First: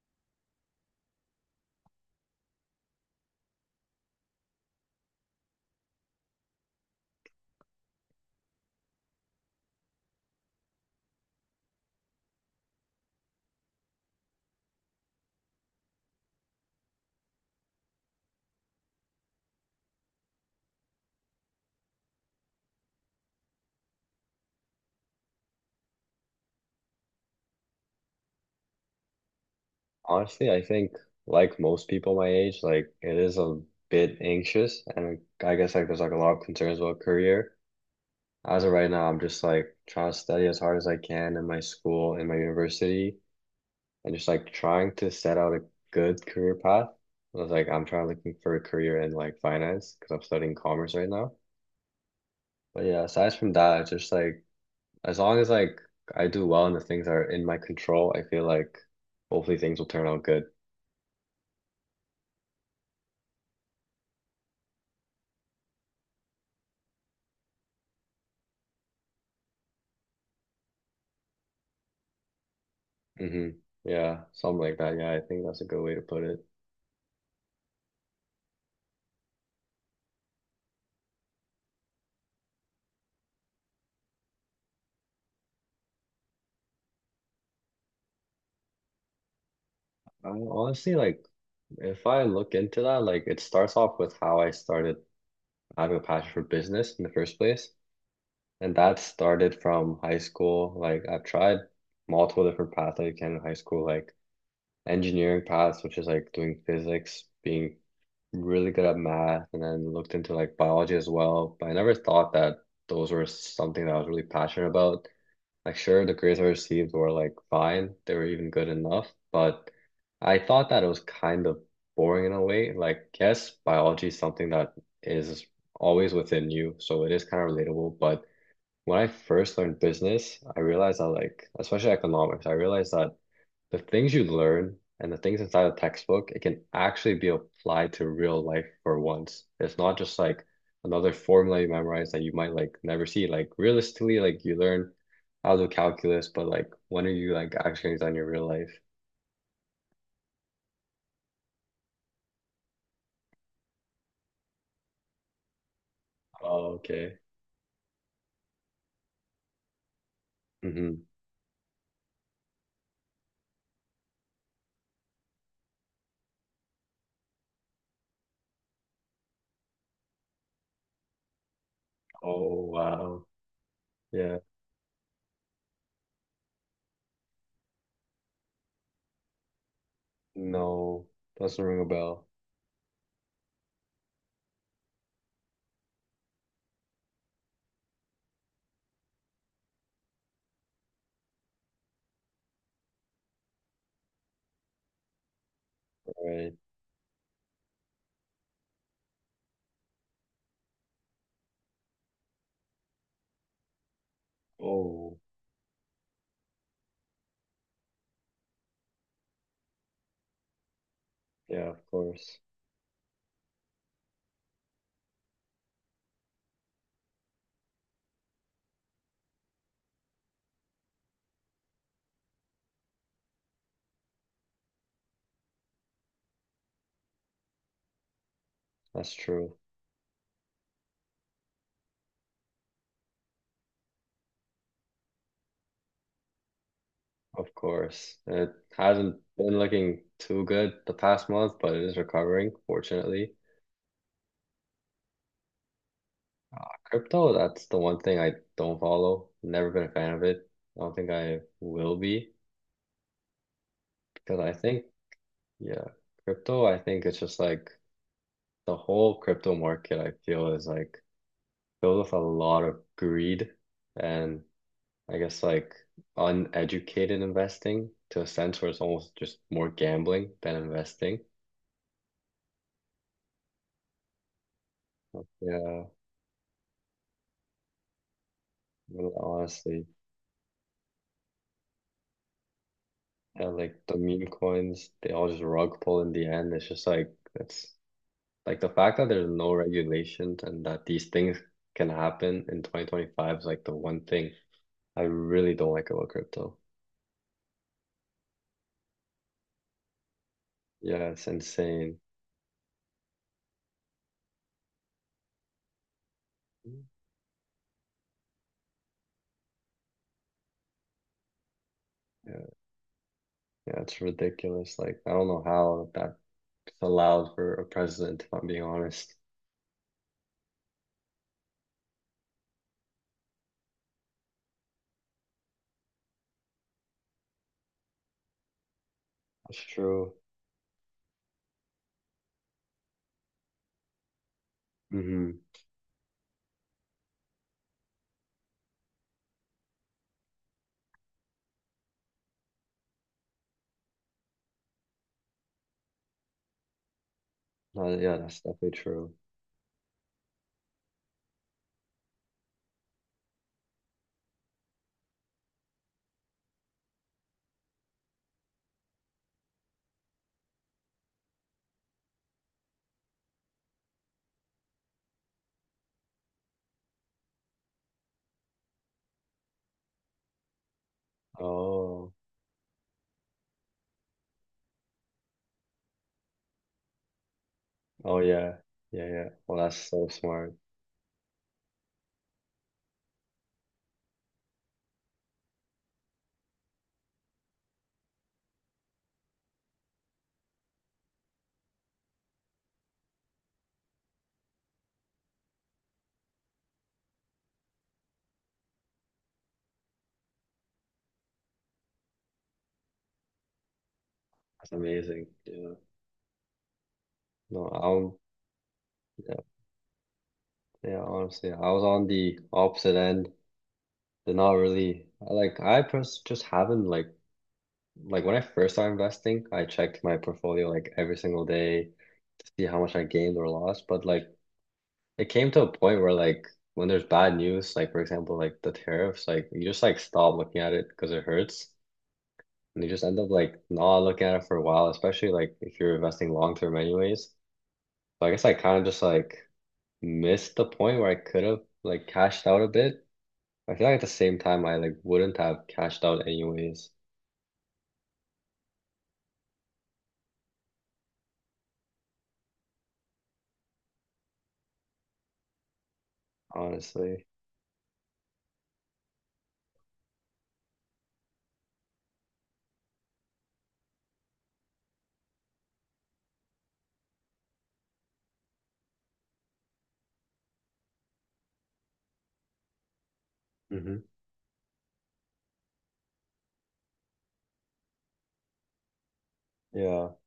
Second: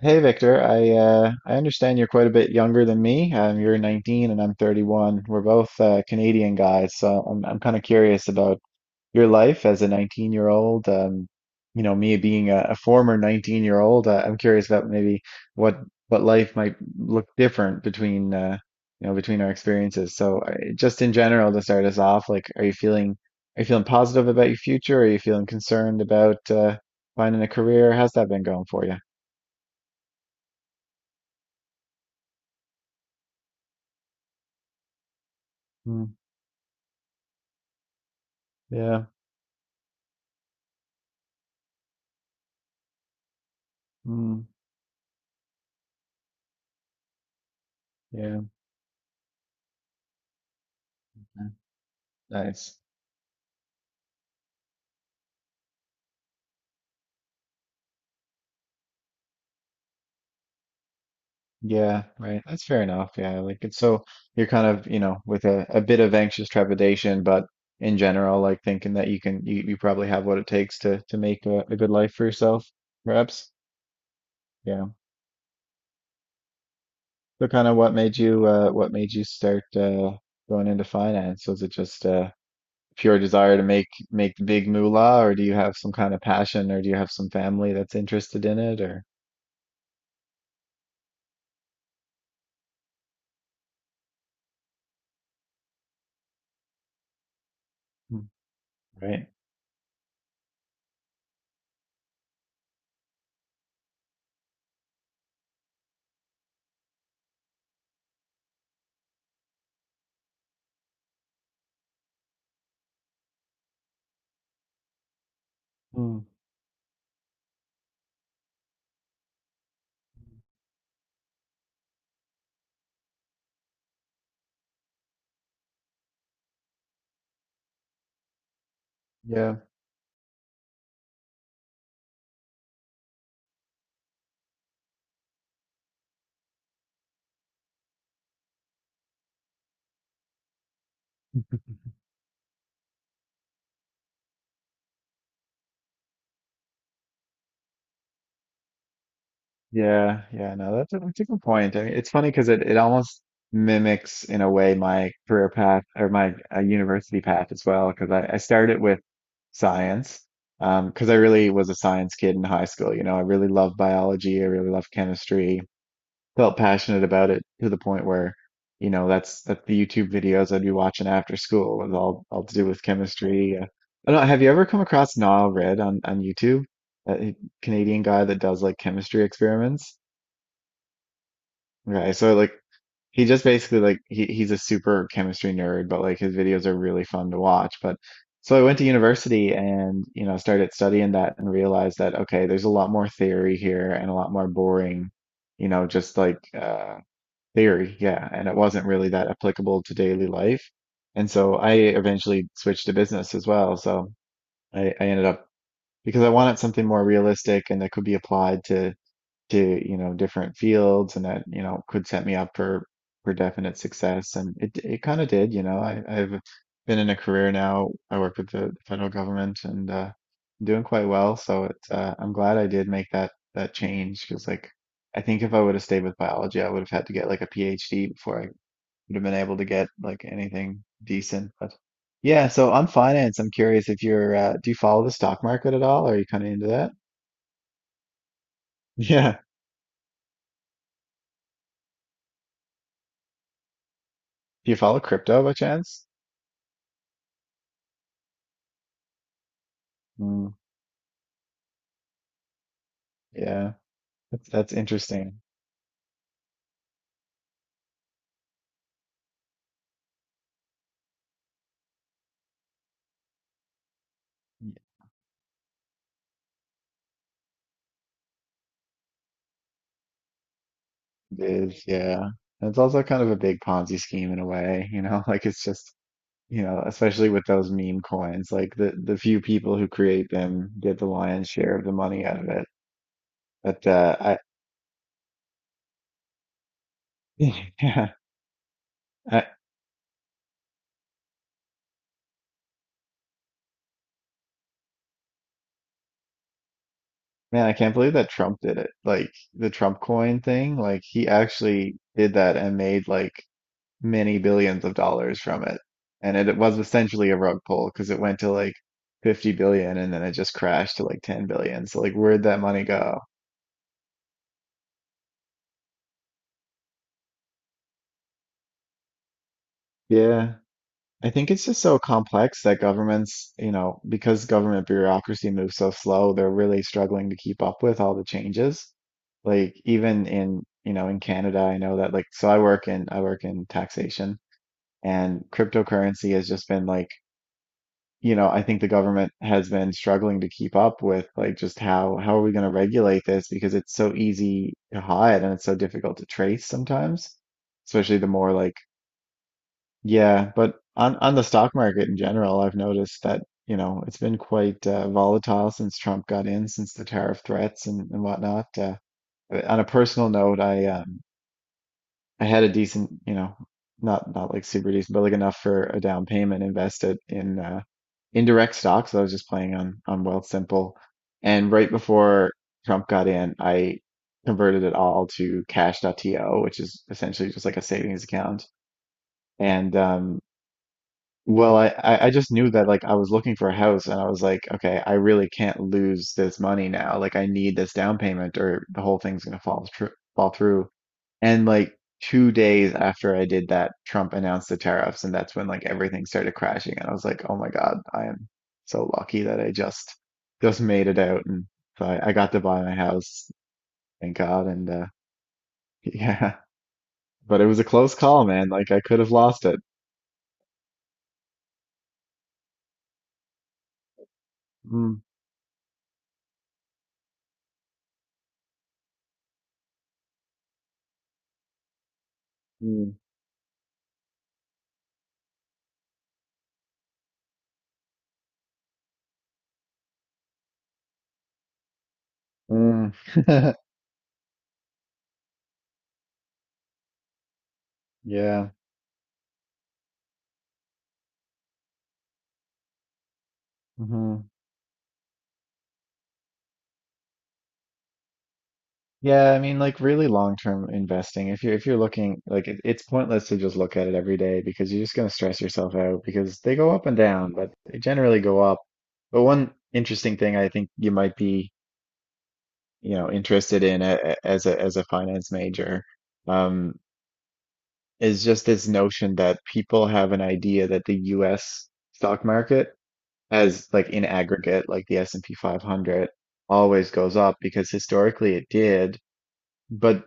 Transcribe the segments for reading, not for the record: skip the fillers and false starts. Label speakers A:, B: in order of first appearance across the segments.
A: Hey Victor, I understand you're quite a bit younger than me. You're 19 and I'm 31. We're both Canadian guys, so I'm kind of curious about your life as a 19-year-old. Me being a former 19-year-old, I'm curious about maybe what what life might look different between you know between our experiences. So just in general, to start us off, like, are you feeling positive about your future? Are you feeling concerned about finding a career? How's that been going for you?
B: Honestly, I think like most people my age, like it is a bit anxious and I guess like there's like
A: Mm.
B: a lot of concerns about career. As of right
A: Yeah.
B: now, I'm just like trying to study as hard as I can in my school, in my university, and just
A: Mm,
B: like trying to set out a good career path. I'm trying like, looking
A: yeah,
B: for a career in like finance because I'm studying commerce right now.
A: yeah, nice.
B: But yeah, aside from that, it's just like as long as like I do well and the things that are in my control, I feel like hopefully things will turn out good.
A: Yeah, right. That's fair enough. Yeah, like it's so you're kind of, with a bit of anxious trepidation, but in general, like thinking that you can, you probably have what it takes to make a good life for yourself,
B: hmm
A: perhaps.
B: Yeah, something like
A: Yeah.
B: that. Yeah, I think that's a good way to put it.
A: So kind of what made you start going into finance? Was it just pure desire to make the big moolah, or do you have some kind of passion, or do you have some family that's interested in it, or?
B: I honestly like if I look into that, like it starts off with how I started having a passion for business in the first place.
A: Mm,
B: And that
A: right?
B: started from high school. Like I've tried multiple different paths that you can in high school, like engineering paths, which is like doing physics, being really good at math, and then looked into like biology as well. But I never thought that those were something that I was really passionate about. Like, sure, the
A: Mm,
B: grades I received were like fine, they were even good enough, but I thought that it was kind of boring in a way. Like, yes, biology is something that is always within you, so it is kind of relatable. But when I first
A: yeah.
B: learned business, I realized that, like, especially economics, I realized that the things you learn and the things inside a textbook, it can actually be applied to real life for once. It's not just like another formula you memorize that you might like never see. Like realistically, like you learn how to do calculus, but like when are you like actually using it in your real life?
A: Yeah, yeah, no, that's a good point. I mean, it's funny because it almost mimics in a way my career path or my
B: Oh, okay.
A: university path as well. Because I started with science,
B: hmm
A: because I really was a science kid in high school. You know, I really loved biology. I really loved chemistry. Felt passionate about it to the point where, that's the YouTube videos I'd be watching after school was all to
B: Oh,
A: do with
B: wow.
A: chemistry. I don't know.
B: Yeah.
A: Have you ever come across Niall Red on YouTube? That Canadian guy that does like chemistry experiments?
B: No, doesn't ring a
A: Okay,
B: bell.
A: so like he just basically like he's a super chemistry nerd, but like his videos are really fun to watch. But so I went to university and started studying that and realized that okay, there's a lot more theory here and a lot more boring, just like
B: Right.
A: theory, yeah, and it wasn't really that applicable to daily life. And so I eventually switched to business
B: Oh,
A: to different fields and that
B: yeah, of
A: could set me
B: course.
A: up for definite success. And it kind of did. I've been in a career now. I work with the federal government and doing quite well. So it's I'm glad I did make that change because like I think if I would have stayed with biology I would have had to get like a PhD before I
B: That's
A: would have been
B: true.
A: able to get like anything decent. But yeah, so on finance I'm curious if you're do you follow the stock market at all? Are you kind of into that?
B: Of course. It hasn't
A: Yeah.
B: been looking too good the past month, but it is recovering, fortunately.
A: Do you follow crypto by chance?
B: Crypto, that's the one thing I don't follow. Never been a fan of it.
A: Mm,
B: I don't think I will be
A: yeah,
B: because
A: that's that's interesting.
B: yeah, crypto, I think it's just like the whole crypto market, I feel is like filled with a lot of greed and I guess like uneducated investing to a sense where it's almost just more gambling than investing.
A: It is, yeah. And it's also kind of a big Ponzi scheme in a way, like it's
B: Yeah,
A: just, especially with those meme coins, like the
B: well,
A: the few people
B: honestly.
A: who create them get the lion's share of the money out of it.
B: And like
A: But
B: the meme
A: I
B: coins, they all just rug pull in the end. It's just like that's
A: yeah,
B: like the fact that there's
A: I
B: no regulations and that these things can happen in 2025 is like the one thing I really don't like about crypto.
A: man, I can't believe that Trump did it. Like the Trump coin thing, like
B: Yeah, it's
A: he
B: insane.
A: actually did that and made like many billions of dollars from it. And it was essentially a rug pull because it went to like 50 billion and then it just crashed to like 10 billion. So like
B: Yeah,
A: where'd that money go?
B: yeah, it's ridiculous. Like I don't know how that's allowed for a president, if I'm being honest.
A: Yeah. I think it's just so complex that governments, because government bureaucracy moves so slow, they're really struggling to keep up with all the changes.
B: That's
A: Like
B: true.
A: even in Canada, I know that like so I work in taxation
B: Mm-hmm.
A: and cryptocurrency has just been like I think the government has been struggling to keep up with like just how are we going to regulate this because it's so easy to hide and it's so difficult to trace sometimes,
B: Yeah,
A: especially the
B: that's
A: more
B: definitely
A: like
B: true.
A: yeah, but on the stock market in general, I've noticed that, it's been quite volatile since Trump got in, since the tariff threats and whatnot. On a personal note, I had a decent, not like super decent, but like enough for a down payment invested in indirect stocks. I was just playing on Wealthsimple. And right
B: Oh,
A: before Trump got in, I converted it all to Cash. Dot To, which is essentially just like a
B: oh
A: savings
B: yeah,
A: account.
B: yeah, yeah. Well, that's
A: And
B: so smart.
A: well, I just knew that like I was looking for a house and I was like, okay, I really can't lose this money now. Like I need this down payment or the whole thing's gonna fall through. And like 2 days after I did that, Trump announced the tariffs and that's when like everything started crashing and I was like, oh my God, I am so lucky that I just made it out. And so I got to buy my house, thank God.
B: That's
A: And
B: amazing. Yeah.
A: Yeah. But
B: No,
A: it was a close
B: I'm
A: call, man. Like I could have
B: yeah,
A: lost it.
B: yeah, honestly, I was on the opposite end. They're not really
A: Mm.
B: like I pers just haven't like when I first started investing, I checked my portfolio like every single day to see how much I
A: Mm.
B: gained or lost. But like it came to a point where like when there's bad news, like for example, like the tariffs, like you just like stop looking at it because it hurts. And you just
A: Mm.
B: end up like not looking at it for a while, especially like if you're investing long term anyways. So I guess I
A: Yeah.
B: kind of just like missed the point where I could have like cashed out a bit. I feel like at the same
A: Hmm.
B: time I like wouldn't have cashed out anyways,
A: Yeah, I mean, like really long-term investing. If you're looking, it's pointless to just look at it every day because you're just going to stress yourself out because they go up and
B: honestly.
A: down, but they generally go up. But one interesting thing I think you might be, interested in a- as a as a finance major, um, is just this notion that people have an idea that the U.S. stock market, as
B: hmm
A: like in aggregate, like the S&P 500, always goes up because historically it did.
B: Yeah,
A: But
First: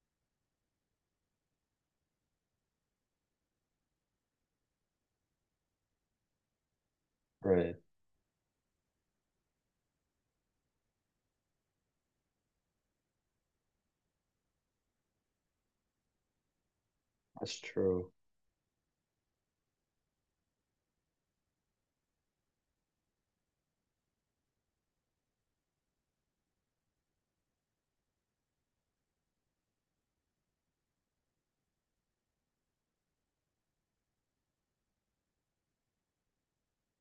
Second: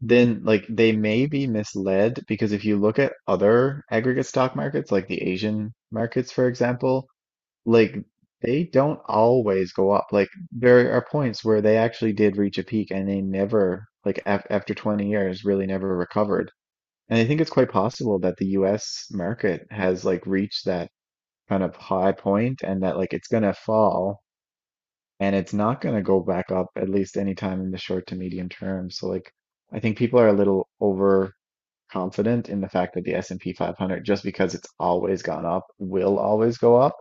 A: then like they may be misled because if you look at other aggregate stock markets, like the Asian markets, for example,
B: right.
A: like they don't always go up. Like there are points where they actually did reach a peak and they never, like af after 20 years, really never recovered. And I think it's
B: That's
A: quite
B: true.
A: possible that the US market has like reached that kind of high point and that like it's gonna fall and it's not going to go back up at least anytime in the short to medium term. So like I think people are a little overconfident in the fact that the S&P 500 just because it's always gone up will always go up.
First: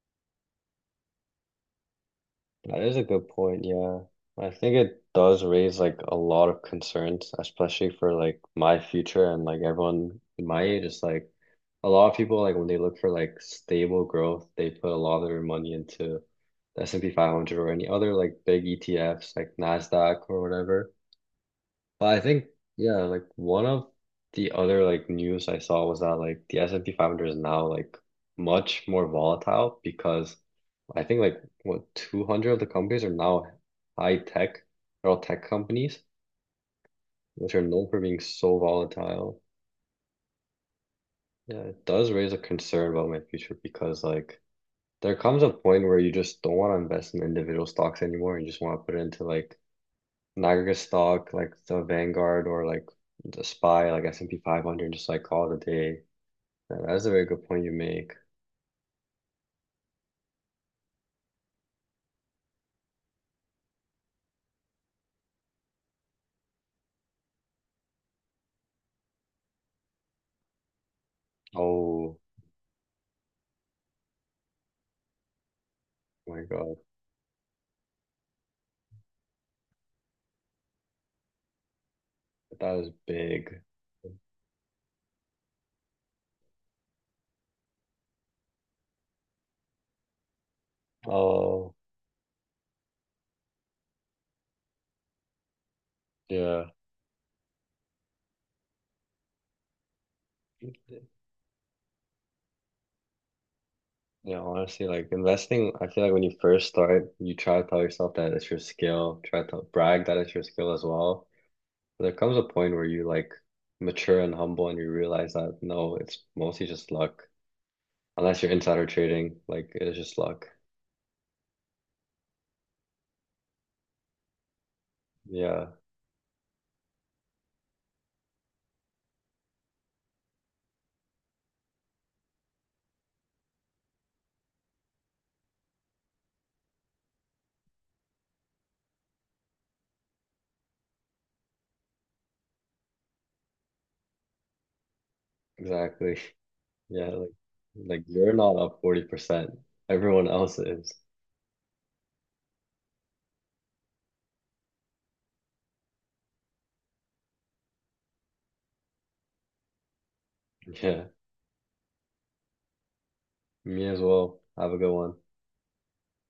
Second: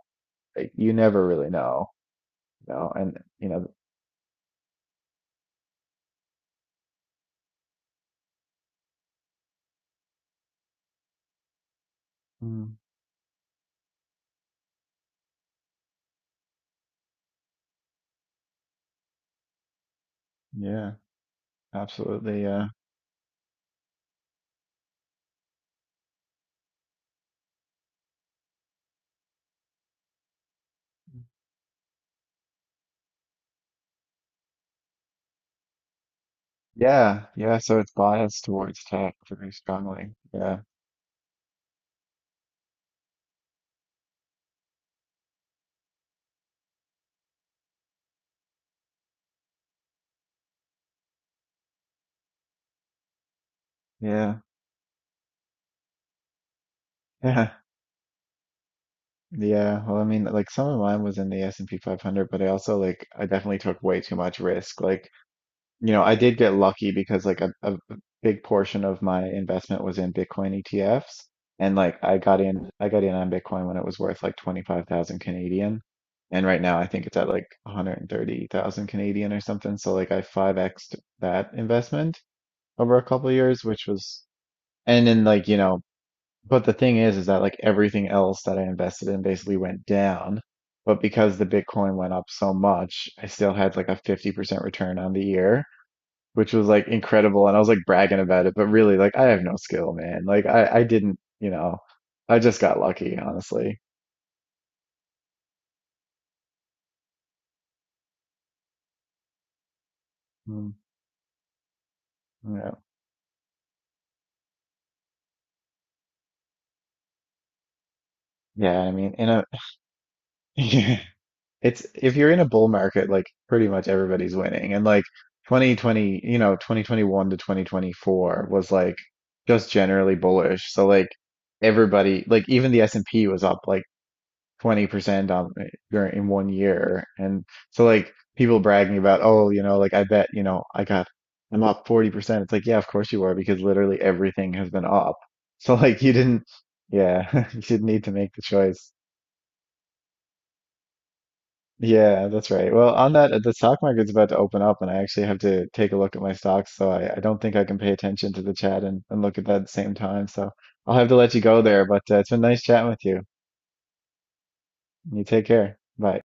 A: Like, you never really know, you
B: That
A: know,
B: is a
A: and
B: good
A: you
B: point,
A: know
B: yeah. I think it does raise like a lot of concerns, especially for like my future and like everyone my age. It's like a lot of people like when they
A: mm,
B: look for like stable growth, they put a lot of their money into the S&P 500 or any other like big ETFs like NASDAQ or
A: yeah,
B: whatever. But I
A: absolutely
B: think,
A: yeah.
B: yeah, like one of the other like news I saw was that like the S&P 500 is now like much more volatile because I think like what 200 of the companies are now high tech, they're all tech companies,
A: Yeah,
B: which
A: yeah,
B: are
A: so
B: known
A: it's
B: for being
A: biased
B: so
A: towards tech
B: volatile.
A: very strongly. Yeah.
B: Yeah, it does raise a concern about my future because like there comes a point where you just don't want to invest in individual stocks anymore. You just want to put it into like Niagara stock, like the Vanguard or like the SPY, like S&P
A: Yeah.
B: 500, just like call it a day. Yeah, that's a very good
A: Yeah.
B: point you make.
A: Yeah, well, I mean, like some of mine was in the S&P 500, but I also like I definitely took way too much risk. Like I did get lucky because like a big portion of my investment was in Bitcoin ETFs. And like I
B: Oh
A: got in I got in on Bitcoin when it was worth like 25,000 Canadian.
B: my
A: And right
B: God,
A: now I think it's at like 130,000 Canadian or something. So like I 5X'd that investment
B: that was
A: over a couple of
B: big.
A: years, which was and then like, but the thing is that like everything else that I invested in basically went down. But because the
B: Oh,
A: Bitcoin went up so much, I still had like a 50% return on the year which
B: yeah.
A: was like incredible. And I was like bragging about it, but really, like, I have no skill, man. Like, I didn't, I just got lucky, honestly.
B: Yeah, honestly, like investing, I feel like when you first start, you try to tell yourself that it's your skill, try to brag that it's your
A: Mm,
B: skill as well. But there comes a point
A: yeah.
B: where you like mature and humble and you realize that no, it's mostly just luck. Unless you're
A: Yeah,
B: insider
A: I mean,
B: trading, like it's just luck.
A: yeah, if you're in a bull market, like, pretty much everybody's winning. And like
B: Yeah.
A: 2020, 2021 to 2024 was like just generally bullish. So like everybody, like even the S&P was up like 20% in one year. And so like people bragging about, oh, like I bet, I'm up 40%. It's like, yeah, of course you are because literally everything has been up. So like you
B: Exactly.
A: didn't
B: Yeah, like
A: yeah, you didn't
B: like
A: need to
B: you're
A: make the
B: not up
A: choice.
B: 40%. Everyone else is.
A: Yeah, that's right. Well, on that, the stock market's about to open up, and I actually have to take a look at my stocks, so I don't think I can pay attention to the chat and look at that at the same time. So I'll
B: Yeah,
A: have to let you go there, but it's been nice chatting with you.
B: me as well. Have a good one.
A: You take care. Bye.